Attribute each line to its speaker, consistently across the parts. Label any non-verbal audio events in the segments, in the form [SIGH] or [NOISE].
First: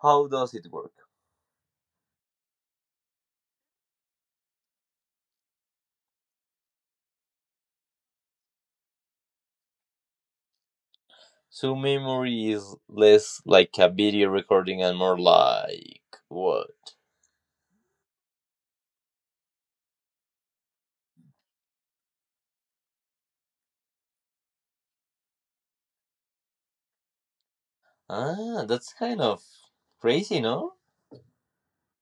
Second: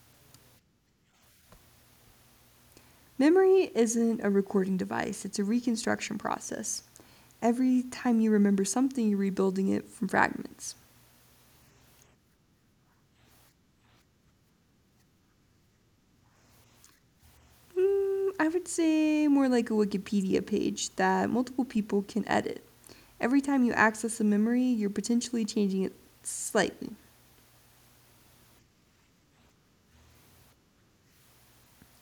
Speaker 1: How does it work?
Speaker 2: Memory isn't a recording device, it's a reconstruction process. Every time you remember something, you're rebuilding it from fragments.
Speaker 1: So, memory is less like a video recording and more like what?
Speaker 2: I would say more like a Wikipedia page that multiple people can edit. Every time you access a memory, you're potentially changing it slightly.
Speaker 1: Ah, that's kind of crazy, no?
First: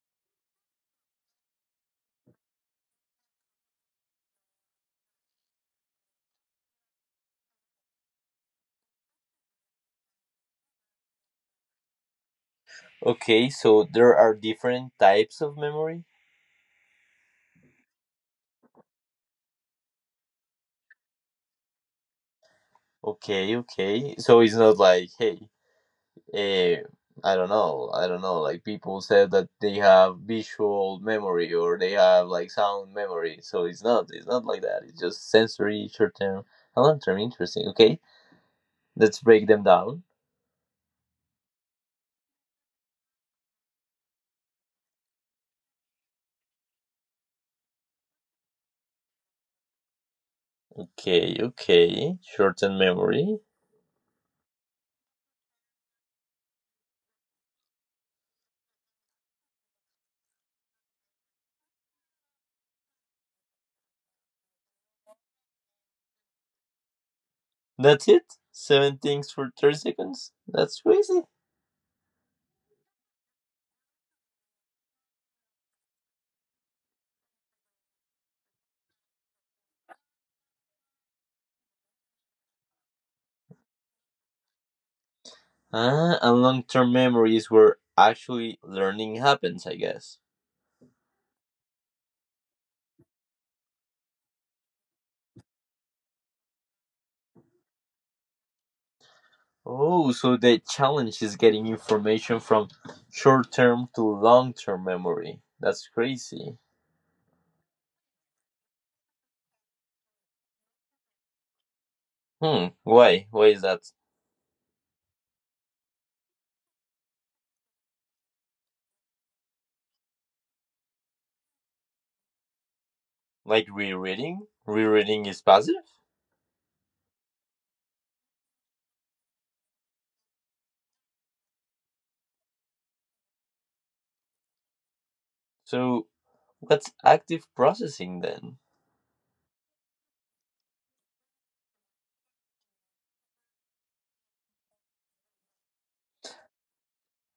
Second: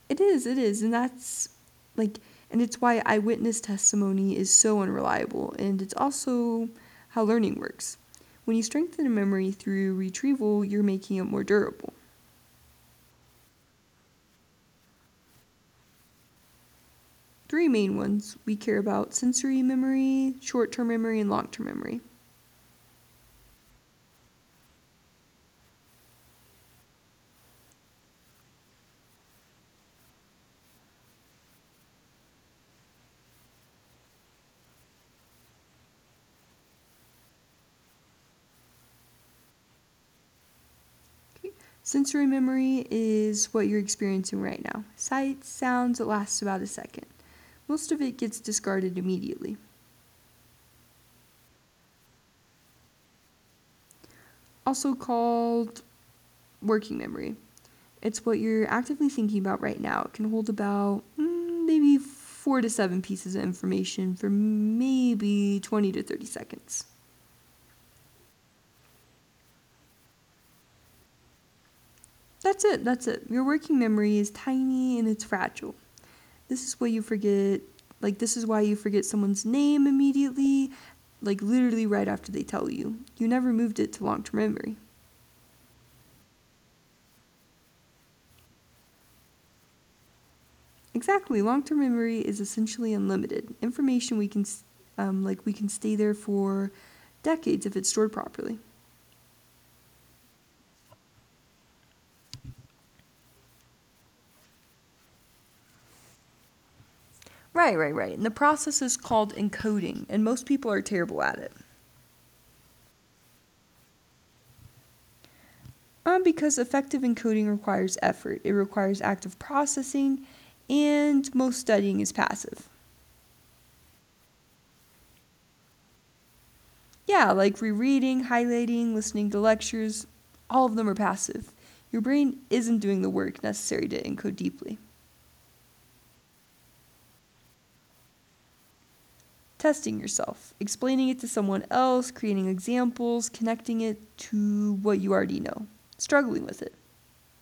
Speaker 2: It is, and that's like, and it's why eyewitness testimony is so unreliable, and it's also how learning works. When you strengthen a memory through retrieval, you're making it more durable.
Speaker 1: Okay, so there are different types of memory.
Speaker 2: Three main ones we care about: sensory memory, short term memory, and long term memory.
Speaker 1: Okay, okay. So it's not like, hey, Uh, I don't know. Like people said that they have visual memory or they have like sound memory. So it's not like that. It's just sensory, short term, and long term. Interesting. Okay, let's break them down.
Speaker 2: Okay. Sensory memory is what you're experiencing right now: sights, sounds. It lasts about a second. Most of it gets discarded immediately,
Speaker 1: Okay, okay, short term memory.
Speaker 2: also called working memory. It's what you're actively thinking about right now. It can hold about maybe four to seven pieces of information for maybe 20 to 30 seconds.
Speaker 1: That's it. Seven things for 30 seconds. That's crazy.
Speaker 2: That's it, that's it. Your working memory is tiny and it's fragile. This is why you forget like this is why you forget someone's name immediately, like literally right after they tell you. You never moved it to long-term memory.
Speaker 1: Ah, and long term memory is where actually learning happens, I guess.
Speaker 2: Exactly. Long-term memory is essentially unlimited information. We can we can stay there for decades if it's stored properly.
Speaker 1: Oh, so the challenge is getting information from short term to long term memory. That's crazy.
Speaker 2: Right, right, right, and the process is called encoding, and most people are terrible at it.
Speaker 1: Hmm, why? Why is that?
Speaker 2: Because effective encoding requires effort, it requires active processing, and most studying is passive.
Speaker 1: Like rereading? Rereading is passive?
Speaker 2: Yeah, like rereading, highlighting, listening to lectures, all of them are passive. Your brain isn't doing the work necessary to encode deeply.
Speaker 1: So what's active processing then?
Speaker 2: Testing yourself, explaining it to someone else, creating examples, connecting it to what you already know, struggling with it.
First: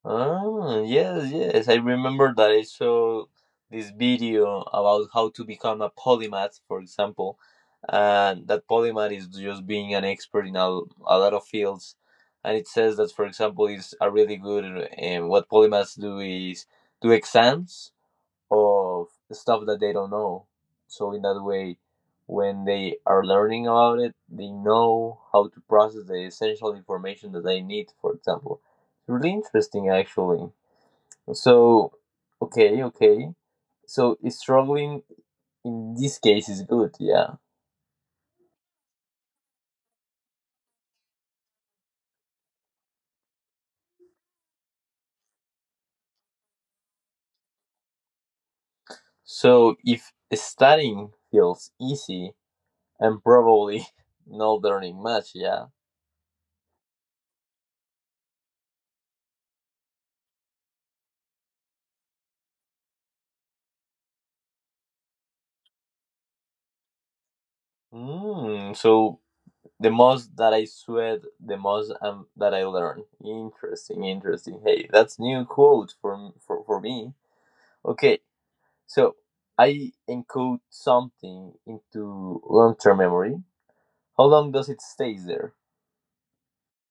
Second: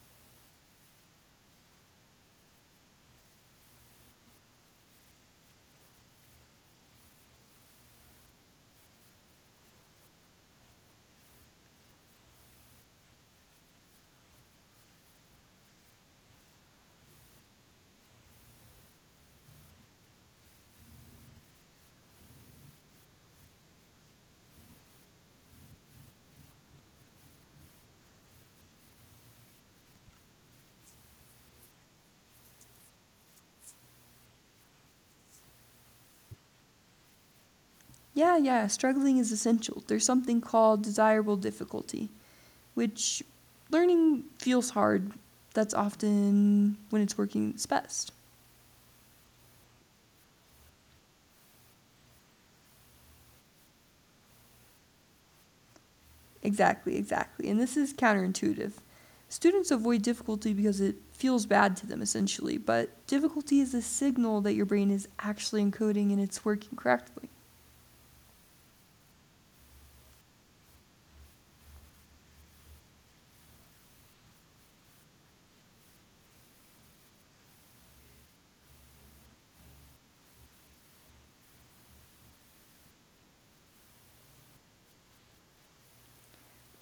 Speaker 1: Ah, yes, yes. I remember that I saw this video about how to become a polymath, for example, and that polymath is just being an expert in a lot of fields. And it says that, for example, is a really good. And what polymaths do is do exams, of stuff that they don't know. So in that way, when they are learning about it, they know how to process the essential information that they need. For example, really interesting actually. So okay, okay. So struggling in this case is good, yeah.
Speaker 2: Yeah, yeah, struggling is essential. There's something called desirable difficulty, which, learning feels hard. That's often when it's working its best.
Speaker 1: So if studying feels easy, I'm probably [LAUGHS] not learning much, yeah.
Speaker 2: Exactly, exactly. And this is counterintuitive. Students avoid difficulty because it feels bad to them, essentially, but difficulty is a signal that your brain is actually encoding and it's working correctly.
Speaker 1: Mm, so the most that I sweat, the most that I learn. Interesting, interesting. Hey, that's new quote for me. Okay, so I encode something into long-term memory. How long does it stays there?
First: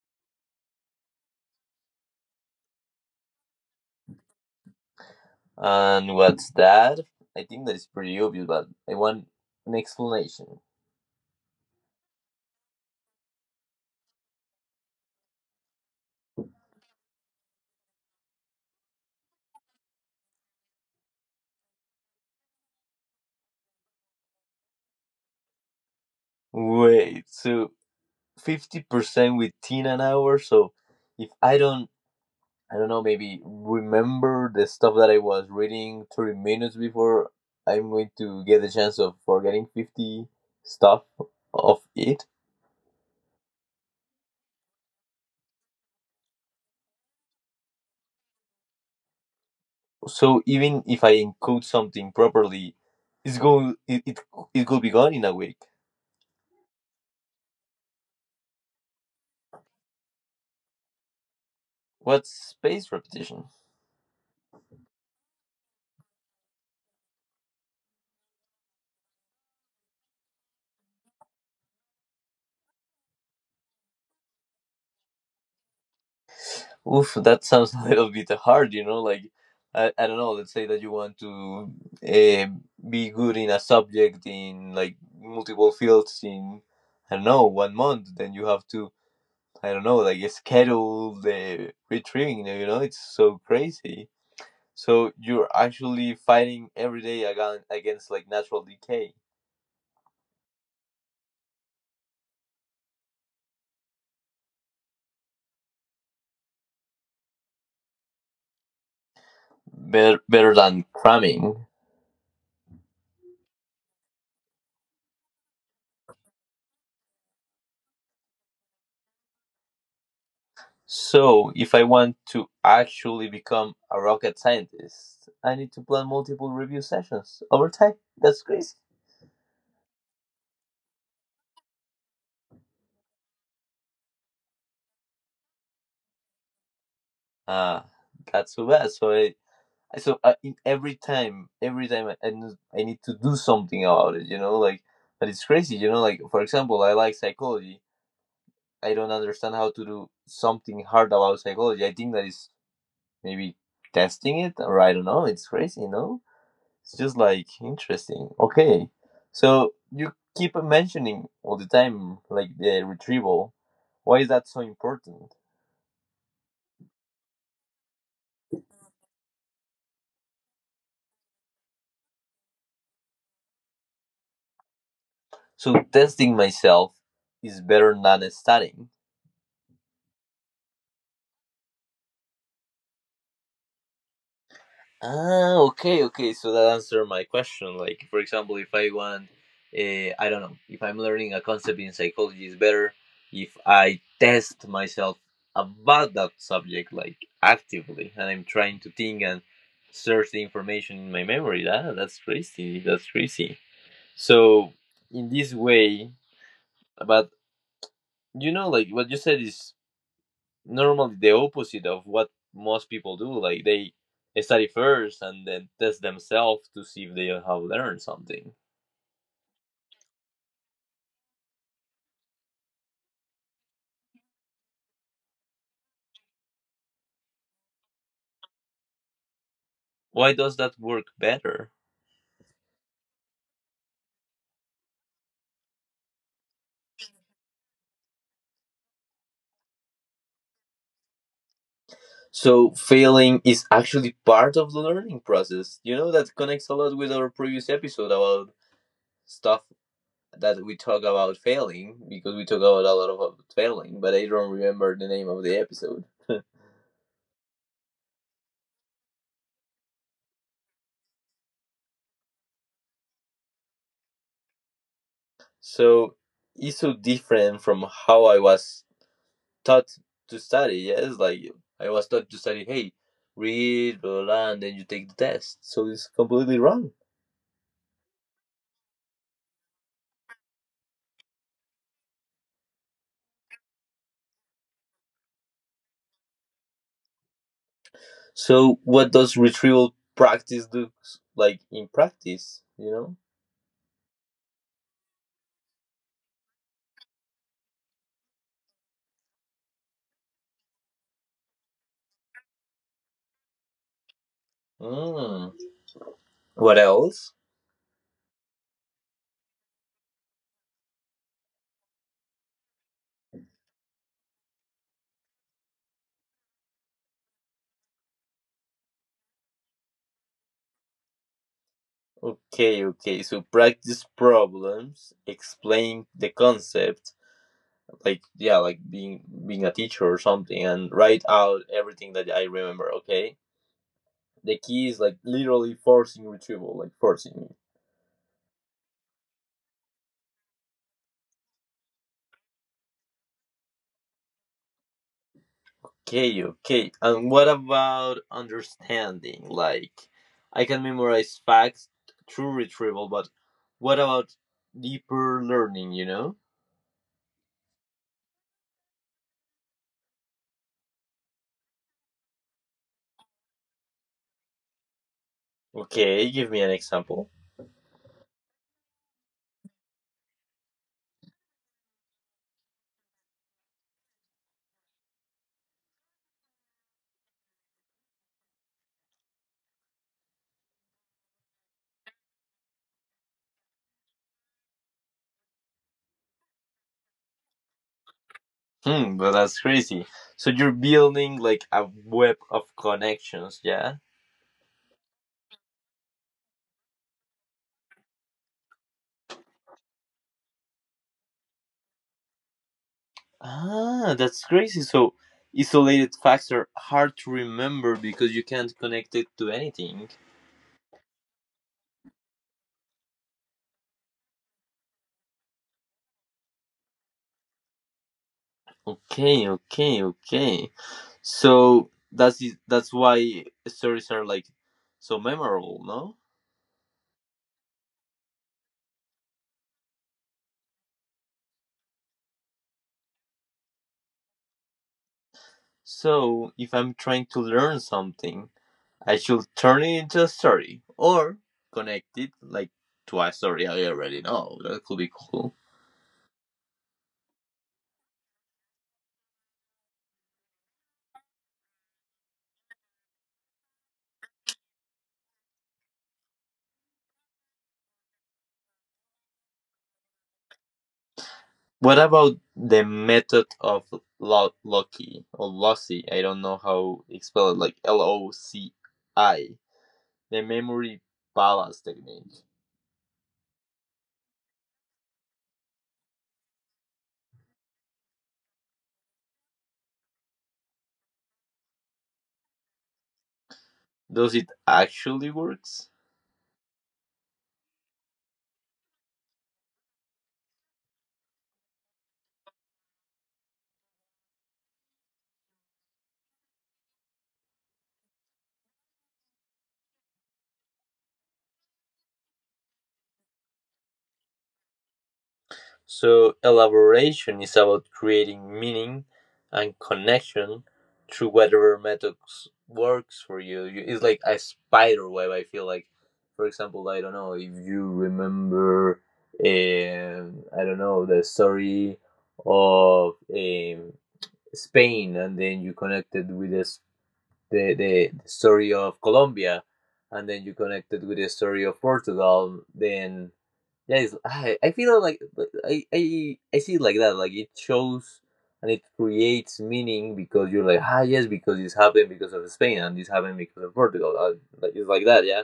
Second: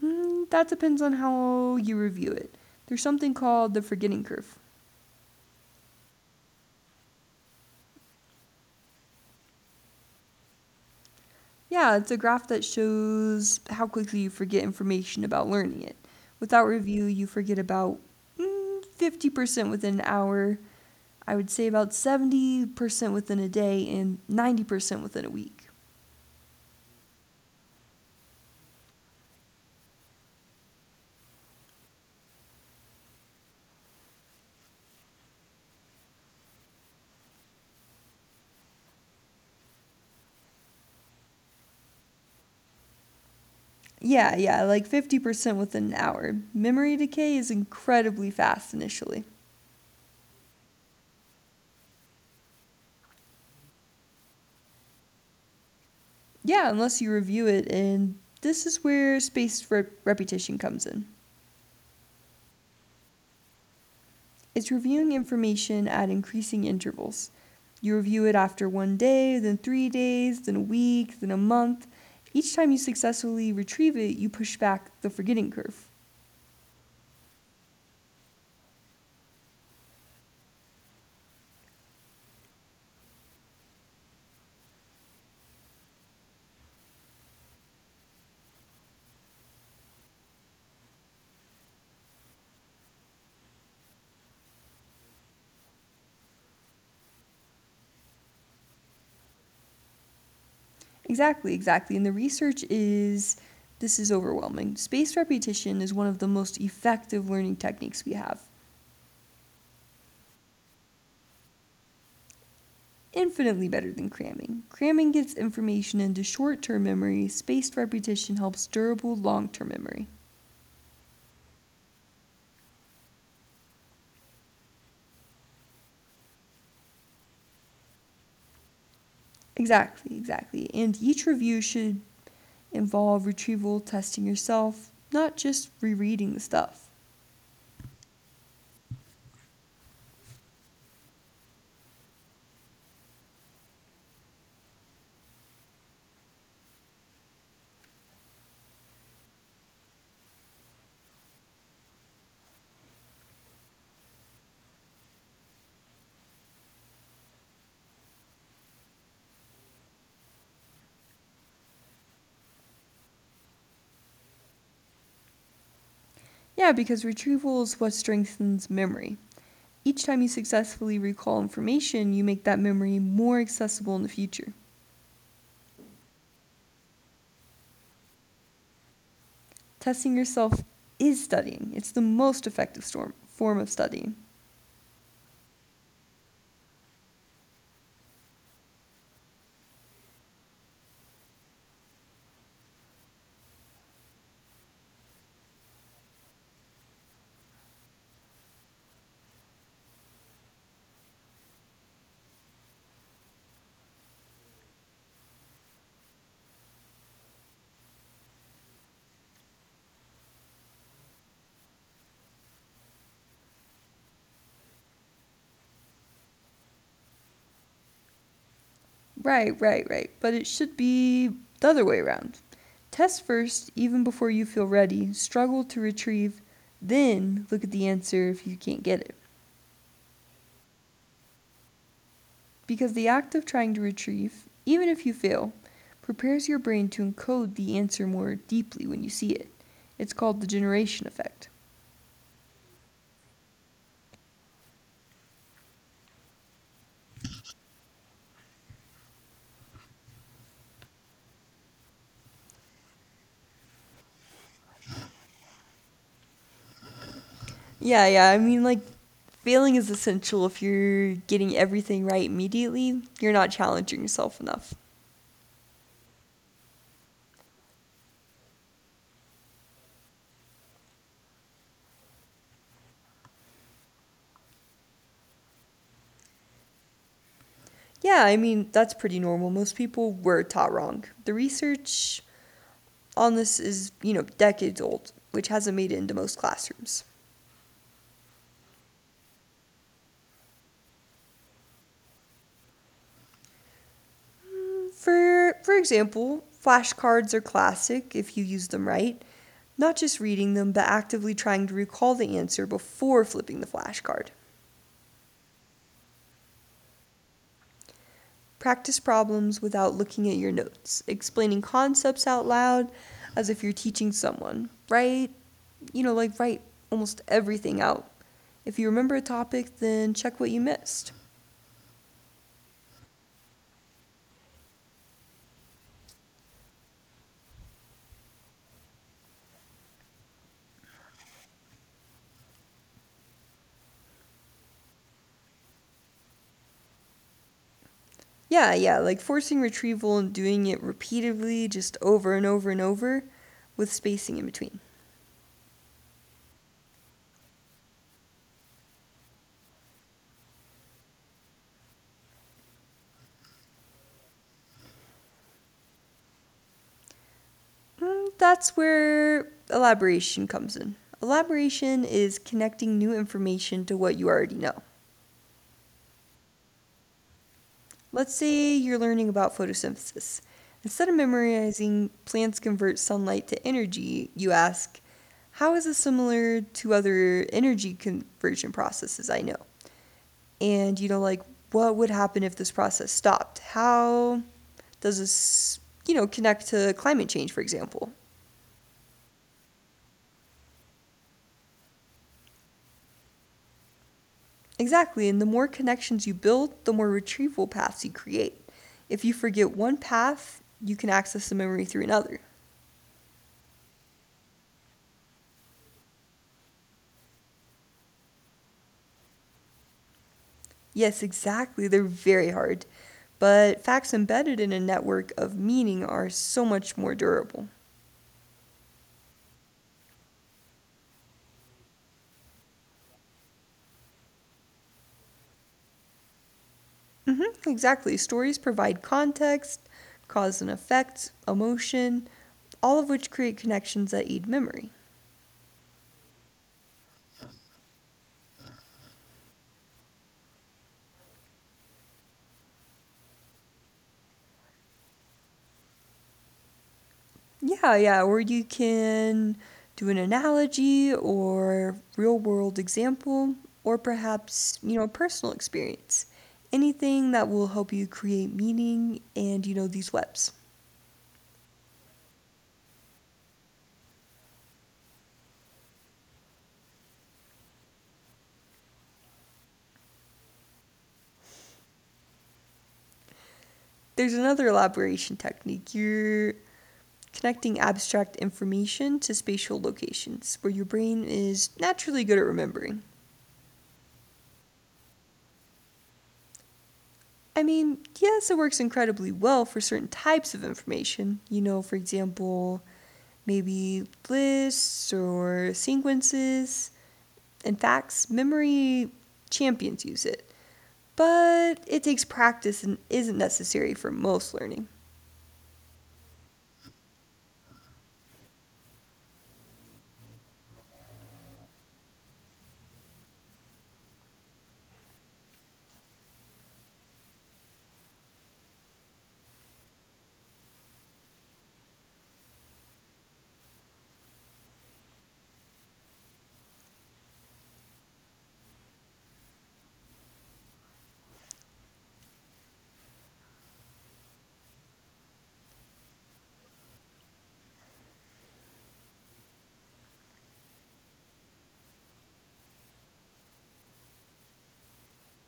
Speaker 2: Mm, that depends on how you review it. There's something called the forgetting curve.
Speaker 1: And what's that? I think that is pretty obvious, but I want an explanation.
Speaker 2: Yeah, it's a graph that shows how quickly you forget information about learning it. Without review, you forget about 50% within an hour, I would say about 70% within a day, and 90% within a week.
Speaker 1: Wait, so 50% within an hour. So if I don't maybe remember the stuff that I was reading 30 minutes before I'm going to get the chance of forgetting 50 stuff of it.
Speaker 2: Yeah, yeah, like 50% within an hour. Memory decay is incredibly fast initially.
Speaker 1: So even if I encode something properly, it's going it, it, it could be gone in a week.
Speaker 2: Yeah, unless you review it, and this is where spaced repetition comes in.
Speaker 1: What's space repetition?
Speaker 2: It's reviewing information at increasing intervals. You review it after 1 day, then 3 days, then a week, then a month. Each time you successfully retrieve it, you push back the forgetting curve.
Speaker 1: Oof, that [LAUGHS] sounds a little bit hard, you know, like I don't know, let's say that you want to uh, be good in a subject in like multiple fields in I don't know, 1 month, then you have to I don't know, like schedule the retrieving, you know, it's so crazy. So you're actually fighting every day against like natural decay,
Speaker 2: Exactly, exactly. And the research is, this is overwhelming. Spaced repetition is one of the most effective learning techniques we have.
Speaker 1: better, better than cramming.
Speaker 2: Infinitely better than cramming. Cramming gets information into short term memory, spaced repetition helps durable long term memory.
Speaker 1: So if I want to actually become a rocket scientist, I need to plan multiple review sessions over time. That's crazy.
Speaker 2: Exactly, exactly. And each review should involve retrieval, testing yourself, not just rereading the stuff.
Speaker 1: Ah, uh, that's so bad. So I, in every time I need to do something about it, you know, like, but it's crazy, you know, like, for example, I like psychology. I don't understand how to do something hard about psychology. I think that is maybe testing it, or I don't know. It's crazy, you know. It's just like interesting. Okay, so you keep mentioning all the time like the retrieval. Why is that so important?
Speaker 2: Yeah, because retrieval is what strengthens memory. Each time you successfully recall information, you make that memory more accessible in the future.
Speaker 1: So testing myself is better than studying?
Speaker 2: Testing yourself is studying, it's the most effective form of studying.
Speaker 1: Ah, okay, okay. So that answered my question. Like, for example, if I want, I don't know, if I'm learning a concept in psychology, is better if I test myself about that subject, like actively, and I'm trying to think and search the information in my memory. Ah, that's crazy. That's crazy. So in this way, but you know, like what you said is normally the opposite of what most people do. Like they study first and then test themselves to see if they have learned something.
Speaker 2: Right, right, right. But it should be the other way around. Test first, even before you feel ready, struggle to retrieve, then look at the answer if you can't get it.
Speaker 1: Why does that work better?
Speaker 2: Because the act of trying to retrieve, even if you fail, prepares your brain to encode the answer more deeply when you see it. It's called the generation effect.
Speaker 1: So failing is actually part of the learning process. You know that connects a lot with our previous episode about stuff that we talk about failing, because we talk about a lot of failing, but I don't remember the name of the episode.
Speaker 2: Yeah, yeah. Failing is essential. If you're getting everything right immediately, you're not challenging yourself enough.
Speaker 1: [LAUGHS] So it's so different from how I was taught to study. Yes, like I was taught to study. Hey, read, blah, blah, blah, and then you take the test. So it's completely wrong.
Speaker 2: Yeah, I mean, that's pretty normal. Most people were taught wrong. The research on this is, you know, decades old, which hasn't made it into most classrooms.
Speaker 1: So what does retrieval practice do? Like in practice, you know.
Speaker 2: For example, flashcards are classic if you use them right. Not just reading them, but actively trying to recall the answer before flipping the flashcard.
Speaker 1: Mm. What else?
Speaker 2: Practice problems without looking at your notes, explaining concepts out loud as if you're teaching someone. Write, you know, like write almost everything out. If you remember a topic, then check what you missed.
Speaker 1: Okay, okay. So practice problems, explain the concept, like yeah, like being a teacher or something, and write out everything that I remember. Okay. The key is like literally forcing retrieval, like forcing.
Speaker 2: Yeah, yeah, like forcing retrieval and doing it repeatedly, just over and over and over, with spacing in between.
Speaker 1: Okay, okay. And what about understanding? Like, I can memorize facts through retrieval, but what about deeper learning, you know?
Speaker 2: Mm, that's where elaboration comes in. Elaboration is connecting new information to what you already know.
Speaker 1: Okay, give me an example.
Speaker 2: Let's say you're learning about photosynthesis. Instead of memorizing plants convert sunlight to energy, you ask, how is this similar to other energy conversion processes I know? And what would happen if this process stopped? How does this, you know, connect to climate change, for example?
Speaker 1: Hmm, well, that's crazy. So you're building like a web of connections, yeah?
Speaker 2: Exactly. And the more connections you build, the more retrieval paths you create. If you forget one path, you can access the memory through another.
Speaker 1: Ah, that's crazy. So isolated facts are hard to remember because you can't connect it to anything.
Speaker 2: Yes, exactly. They're very hard. But facts embedded in a network of meaning are so much more durable.
Speaker 1: Okay, okay, okay. So that's why stories are like so memorable, no?
Speaker 2: Hmm, exactly. Stories provide context, cause and effect, emotion, all of which create connections that aid memory.
Speaker 1: So if I'm trying to learn something, I should turn it into a story or connect it like to a story I already know. That could be cool.
Speaker 2: Yeah, yeah. Or you can do an analogy or real world example, or perhaps, you know, a personal experience. Anything that will help you create meaning and, you know, these webs.
Speaker 1: What about the method of Loki or Lossy? I don't know how it's spelled, like LOCI, the memory palace technique.
Speaker 2: There's another elaboration technique. You're connecting abstract information to spatial locations where your brain is naturally good at remembering.
Speaker 1: Does it actually works?
Speaker 2: I mean, yes, it works incredibly well for certain types of information. You know, for example, maybe lists or sequences. In fact, memory champions use it. But it takes practice and isn't necessary for most learning.
Speaker 1: So elaboration is about creating meaning and connection through whatever methods works for you. You- It's like a spider web. I feel like, for example, I don't know if you remember, I don't know the story of Spain, and then you connected with this, the story of Colombia, and then you connected with the story of Portugal. Then yeah, I feel like I see it like that. Like it shows and it creates meaning because you're like, ah, yes, because this happened because of Spain and this happened because of Portugal. Like it's like that, yeah.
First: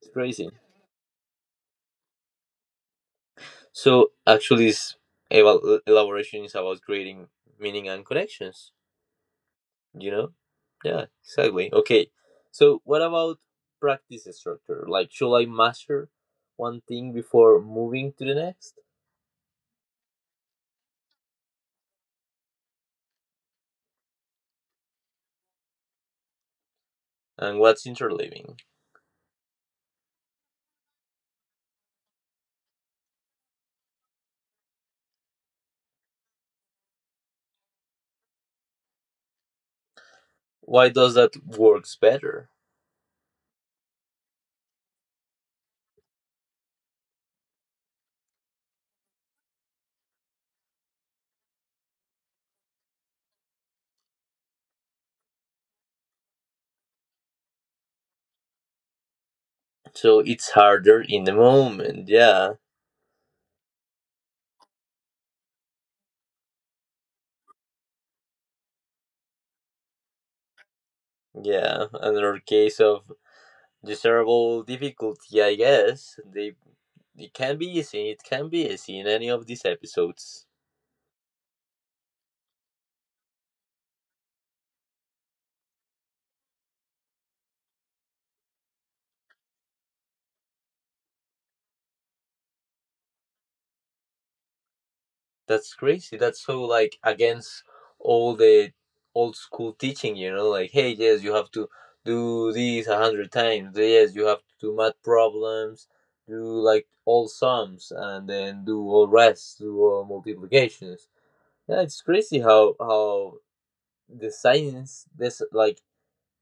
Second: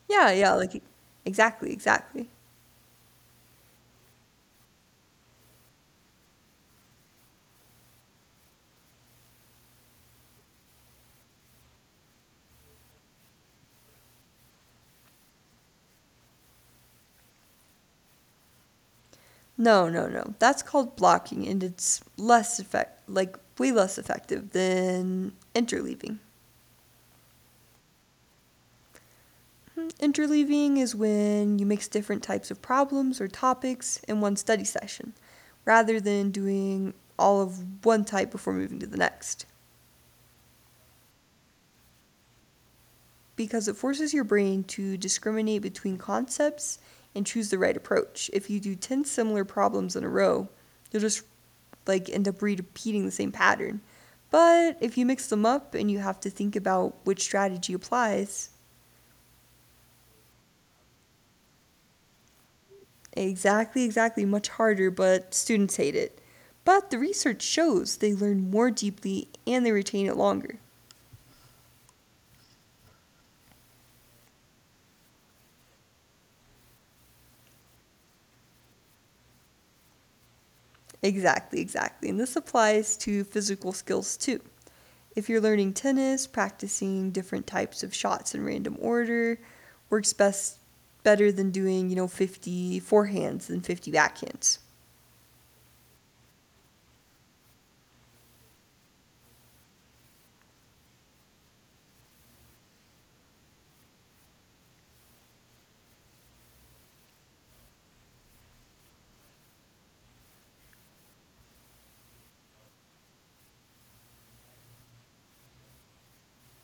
Speaker 1: It's
Speaker 2: Yeah,
Speaker 1: crazy.
Speaker 2: yeah, like exactly, exactly.
Speaker 1: So actually, this elaboration is about creating meaning and connections. You know? Yeah, exactly. Okay. So what about practice structure? Like, should I master one thing before moving to the next?
Speaker 2: No, no, no. That's called blocking, and it's like way less effective than interleaving.
Speaker 1: And what's interleaving?
Speaker 2: Hmm, interleaving is when you mix different types of problems or topics in one study session, rather than doing all of one type before moving to the next.
Speaker 1: Why does that works better?
Speaker 2: Because it forces your brain to discriminate between concepts and choose the right approach. If you do 10 similar problems in a row, you'll just end up repeating the same pattern. But if you mix them up and you have to think about which strategy applies,
Speaker 1: So it's harder in the moment. Yeah,
Speaker 2: exactly, exactly, much harder, but students hate it. But the research shows they learn more deeply and they retain it longer.
Speaker 1: yeah. Another case of desirable difficulty, I guess. They it can be easy. It can be easy in any of these episodes.
Speaker 2: Exactly, exactly. And this applies to physical skills too. If you're learning tennis, practicing different types of shots in random order works best, better than doing, you know, 50 forehands than 50 backhands.
Speaker 1: That's crazy. That's so like against all the old school teaching. You know, like hey, yes, you have to do these a hundred times. Yes, you have to do math problems. Do like all sums and then do all rest, do all multiplications. Yeah, it's crazy how the science this like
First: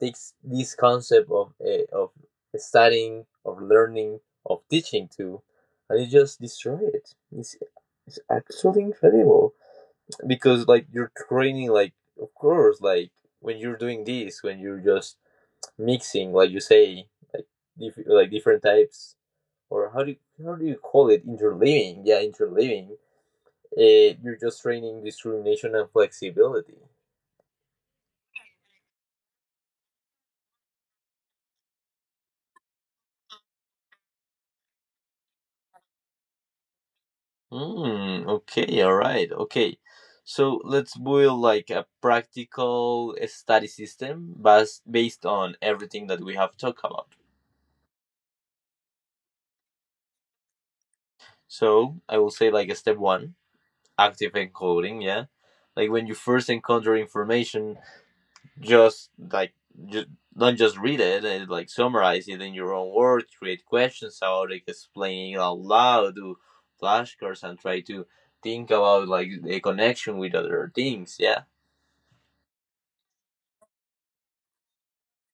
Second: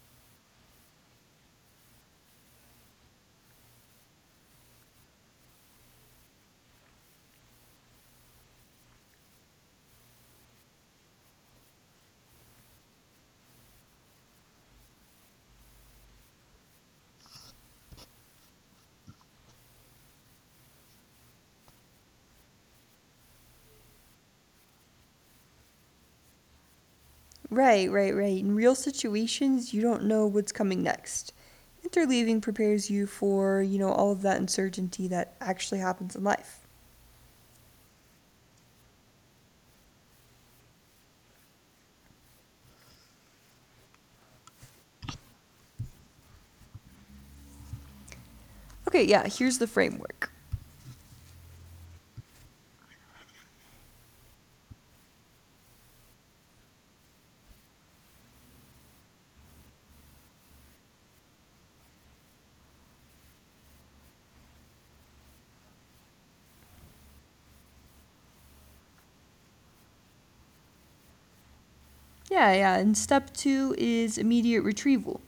Speaker 1: takes this concept of studying, of learning, of teaching too, and it just destroy it. It's actually incredible because like you're training like of course like when you're doing this, when you're just mixing, like you say, like like different types, or how do you call it, interleaving, yeah, interleaving, you're just training discrimination and flexibility.
Speaker 2: Right, right, right. In real situations, you don't know what's coming next. Interleaving prepares you for, you know, all of that uncertainty that actually happens in life.
Speaker 1: Mm, okay, all right, okay. So let's build like a practical study system based on everything that we have talked about.
Speaker 2: Okay, yeah, here's the framework.
Speaker 1: So I will say like a step one, active encoding, yeah. Like when you first encounter information, just like just not just read it and like summarize it in your own words, create questions about it, explain it out loud, do flashcards and try to think about like a connection with other things, yeah.
Speaker 2: Yeah, yeah. And step two is immediate retrieval.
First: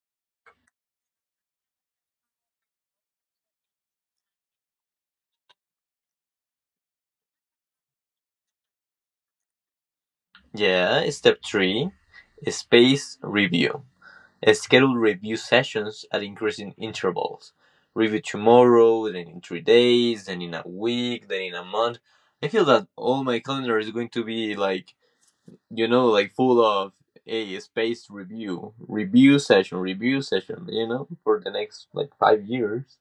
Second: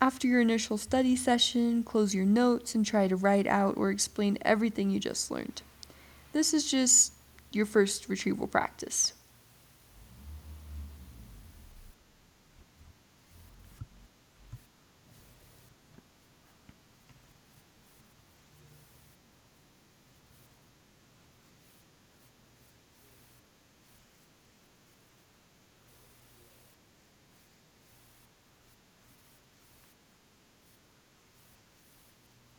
Speaker 2: After your initial study session, close your notes and try to write out or explain everything you just learned. This is just your first retrieval practice.
Speaker 1: Yeah, step three, space review. Schedule review sessions at increasing intervals. Review tomorrow, then in 3 days, then in a week, then in a month. I feel that all my calendar is going to be like, you know, like full of a space review, review session, you know, for the next like 5 years.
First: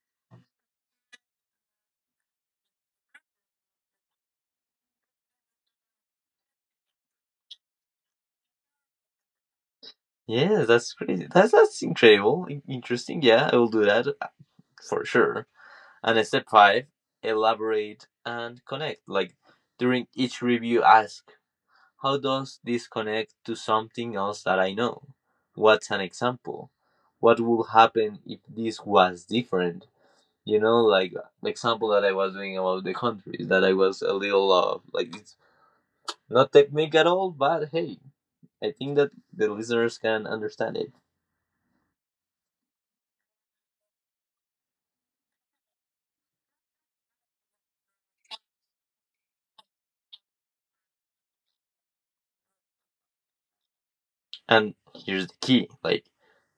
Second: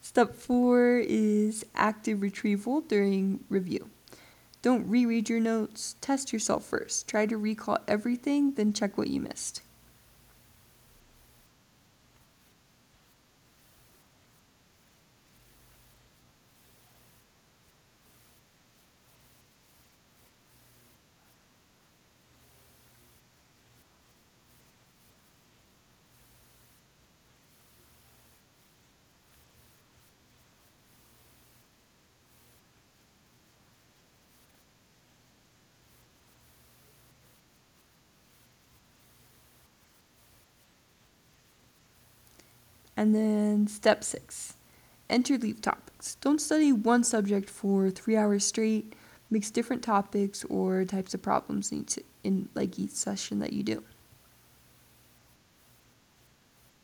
Speaker 2: Step four is active retrieval during review. Don't reread your notes, test yourself first. Try to recall everything, then check what you missed.
Speaker 1: Yeah, that's crazy. That's incredible, interesting. Yeah, I will do that for sure. And step five, elaborate and connect. Like during each review, ask, how does this connect to something else that I know? What's an example? What would happen if this was different? You know, like the example that I was doing about the countries that I was a little of. Like it's not technique at all, but hey, I think that the listeners can understand it.
Speaker 2: And then step six, interleave topics. Don't study one subject for 3 hours straight. Mix different topics or types of problems in like each session that you do.
Speaker 1: And here's the key like,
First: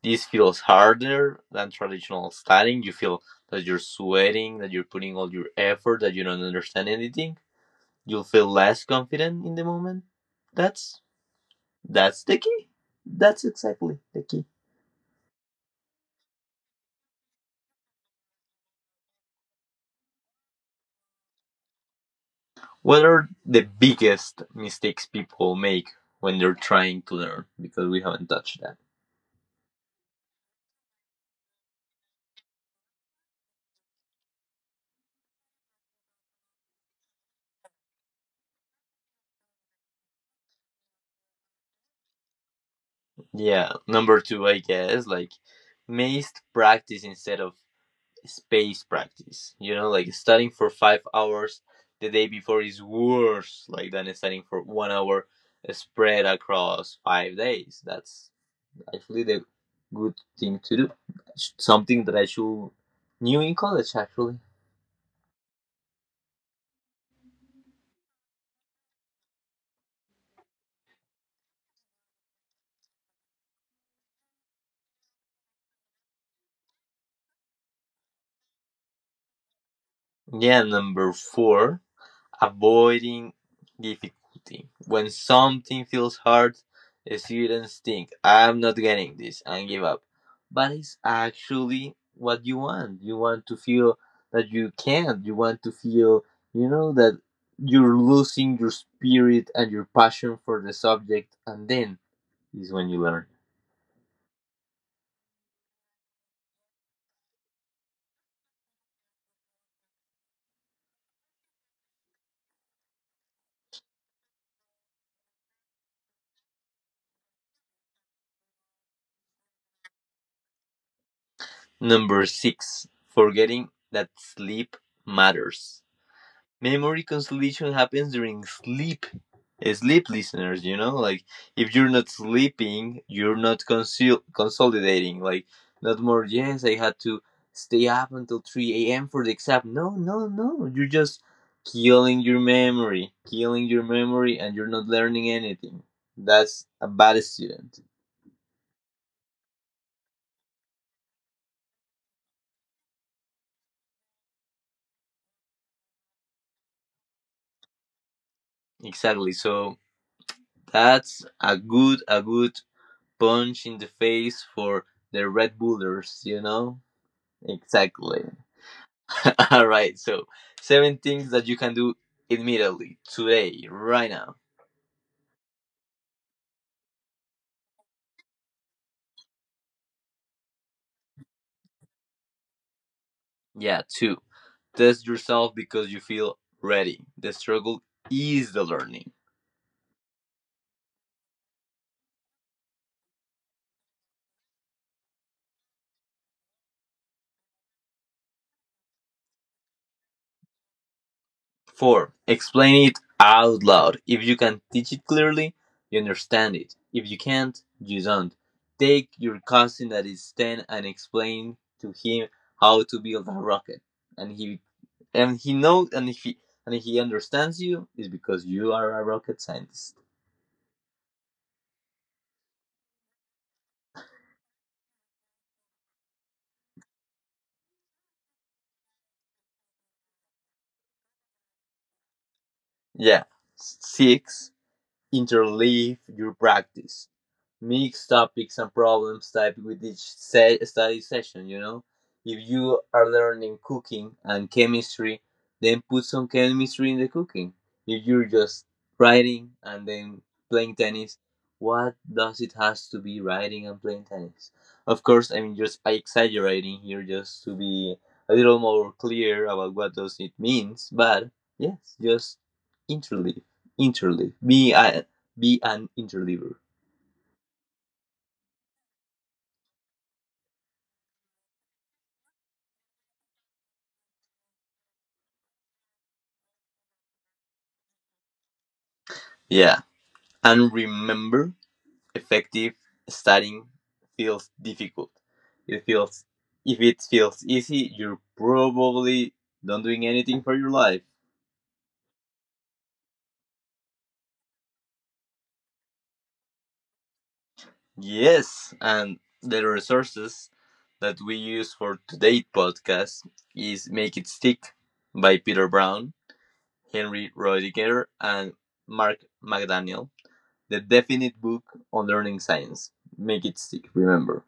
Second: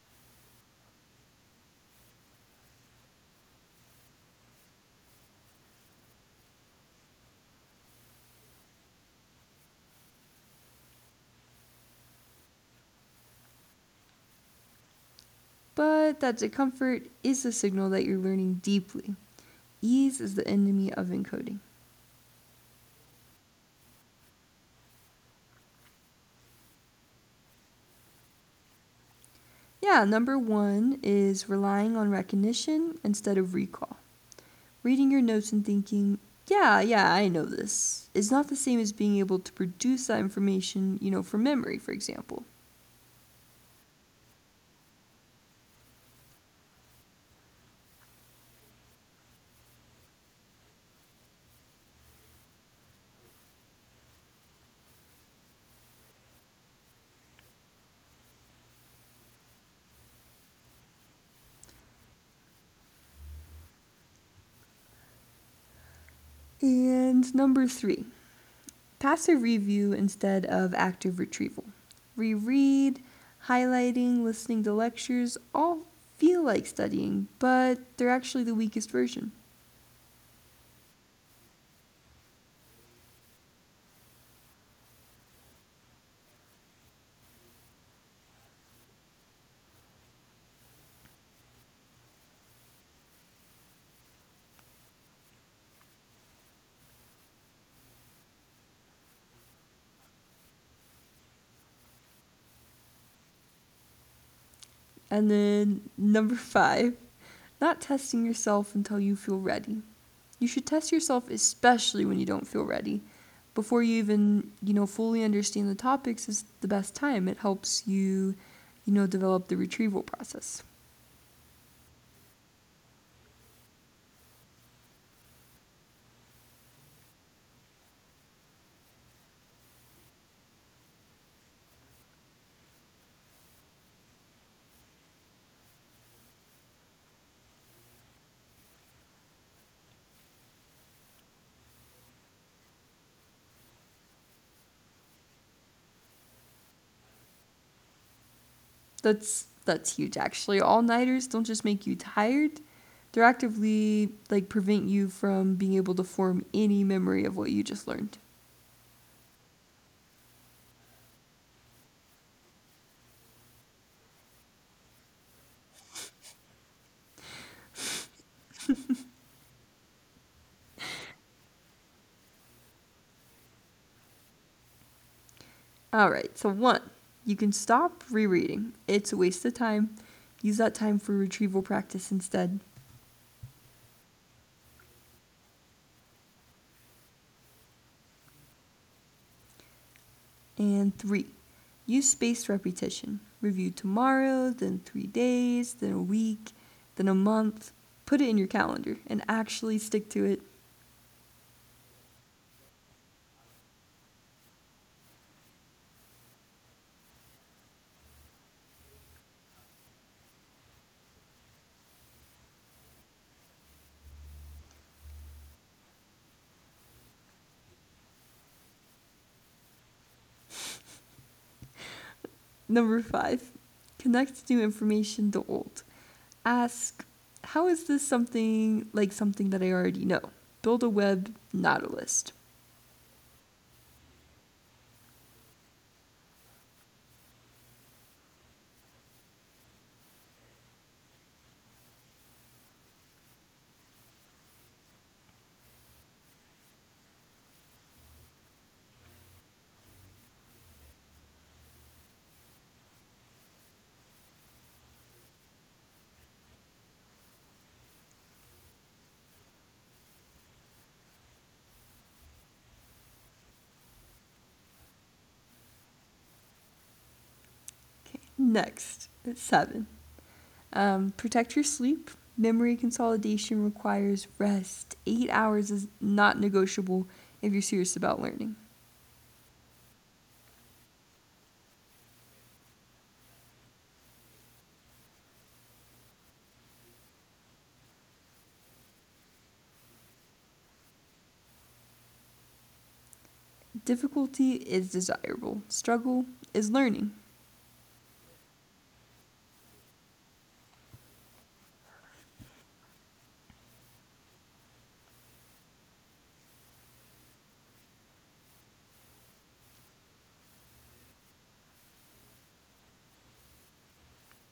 Speaker 1: this feels harder than traditional studying. You feel that you're sweating, that you're putting all your effort, that you don't understand anything. You'll feel less confident in the moment. That's that's the key. That's exactly the key.
Speaker 2: But that discomfort is a signal that you're learning deeply. Ease is the enemy of encoding.
Speaker 1: What are the biggest mistakes people make when they're trying to learn? Because we haven't touched that.
Speaker 2: Yeah, number one is relying on recognition instead of recall. Reading your notes and thinking, yeah, yeah, I know this, is not the same as being able to produce that information, you know, from memory, for example.
Speaker 1: Yeah, number two, I guess, like missed practice instead of space practice. You know, like studying for 5 hours the day before is worse like than studying for 1 hour spread across 5 days. That's actually the good thing to do. Something that I should knew in college actually.
Speaker 2: And number three, passive review instead of active retrieval. Reread, highlighting, listening to lectures all feel like studying, but they're actually the weakest version.
Speaker 1: Yeah, number four, avoiding difficulty. When something feels hard, students think, I'm not getting this, and give up. But it's actually what you want. You want to feel that you can't. You want to feel, you know, that you're losing your spirit and your passion for the subject, and then is when you learn.
Speaker 2: And then [LAUGHS] number five, not testing yourself until you feel ready. You should test yourself especially when you don't feel ready. Before you even, you know, fully understand the topics is the best time. It helps you, you know, develop the retrieval process.
Speaker 1: Number six, forgetting that sleep matters. Memory consolidation happens during sleep. Eh, sleep listeners, you know, like if you're not sleeping you're not consolidating, like not more, yes I had to stay up until 3 a.m. for the exam. No, no, no, you're just killing your memory, killing your memory, and you're not learning anything. That's a bad student.
Speaker 2: That's huge actually. All nighters don't just make you tired. They're actively prevent you from being able to form any memory of what you just learned.
Speaker 1: Exactly, so that's a good, a good punch in the face for the red bullers, you know, exactly. [LAUGHS] All right, so seven things that you can do immediately, today, right now.
Speaker 2: All right. So one, you can stop rereading. It's a waste of time. Use that time for retrieval practice instead.
Speaker 1: Yeah, two. Test yourself because you feel ready. The struggle is the learning.
Speaker 2: And three, use spaced repetition. Review tomorrow, then 3 days, then a week, then a month. Put it in your calendar and actually stick to it.
Speaker 1: Four. Explain it out loud. If you can teach it clearly, you understand it. If you can't, you don't. Take your cousin that is 10 and explain to him how to build a rocket. And he and he knows and if he understands you is because you are a rocket scientist.
Speaker 2: Number five, connect new information to old. Ask, how is this something like something that I already know? Build a web, not a list.
Speaker 1: Yeah. Six, interleave your practice, mix topics and problems type with each study session, you know, if you are learning cooking and chemistry then put some chemistry in the cooking. If you're just writing and then playing tennis, what does it has to be writing and playing tennis? Of course, I'm just exaggerating here just to be a little more clear about what does it means, but yes, just interleave, interleave, be an interleaver.
Speaker 2: Okay, next, seven. Protect your sleep. Memory consolidation requires rest. 8 hours is not negotiable if you're serious about learning.
Speaker 1: Yeah. And remember, effective studying feels difficult. It feels If it feels easy, you're probably not doing anything for your life.
Speaker 2: Difficulty is desirable, struggle is learning.
Speaker 1: Yes, and the resources that we use for today's podcast is Make It Stick by Peter Brown, Henry Roediger, and Mark McDaniel. The definite book on learning science. Make it stick, remember.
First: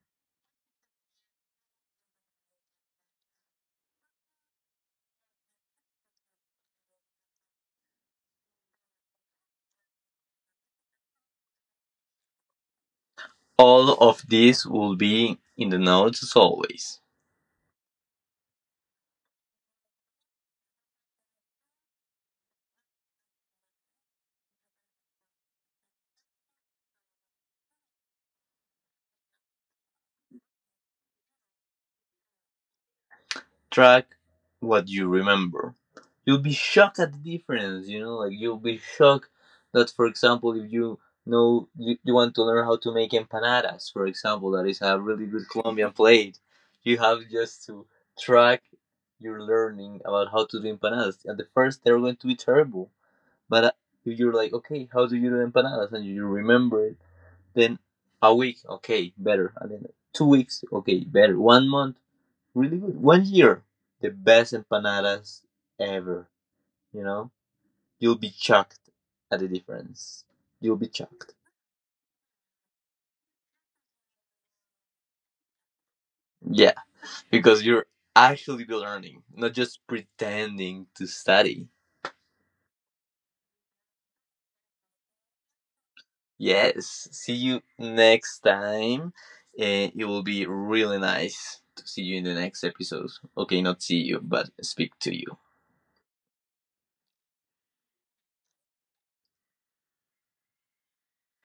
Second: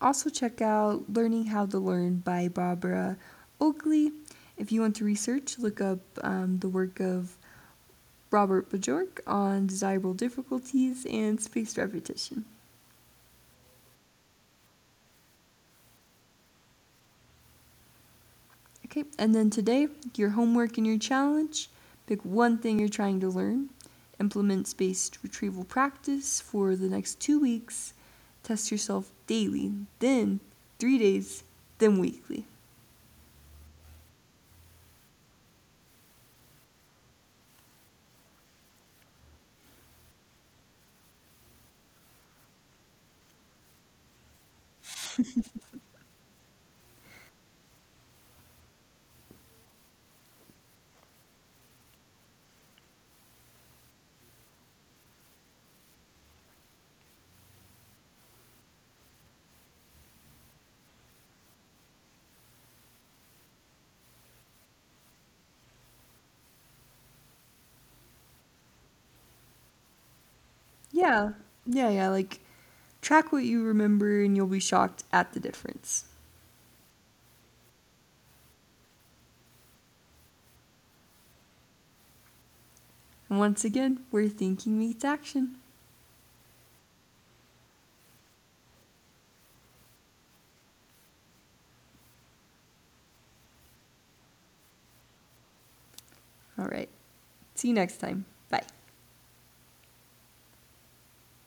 Speaker 2: Also, check out Learning How to Learn by Barbara Oakley. If you want to research, look up the work of Robert Bjork on desirable difficulties and spaced repetition.
Speaker 1: All of this will be in the notes as always.
Speaker 2: Okay, and then today, your homework and your challenge: pick one thing you're trying to learn, implement spaced retrieval practice for the next 2 weeks, test yourself daily, then 3 days, then weekly.
Speaker 1: Track what you remember. You'll be shocked at the difference, you know, like you'll be shocked that for example if you know you, you want to learn how to make empanadas, for example, that is a really good Colombian plate. You have just to track your learning about how to do empanadas. At the first they're going to be terrible. But if you're like, okay, how do you do empanadas? And you remember it, then a week, okay, better. And then 2 weeks, okay, better. 1 month, really good. 1 year, the best empanadas ever. You know, you'll be shocked at the difference. You'll be shocked.
Speaker 2: Yeah, yeah, yeah, like Track what you remember and you'll be shocked at the difference.
Speaker 1: Yeah, because you're actually be learning, not just pretending to study.
Speaker 2: And once again, where thinking meets action.
Speaker 1: Yes, see you next time. Eh, it will be really nice to see you in the next episode. Okay, not see you, but speak to you.
Speaker 2: All right, see you next time. Bye.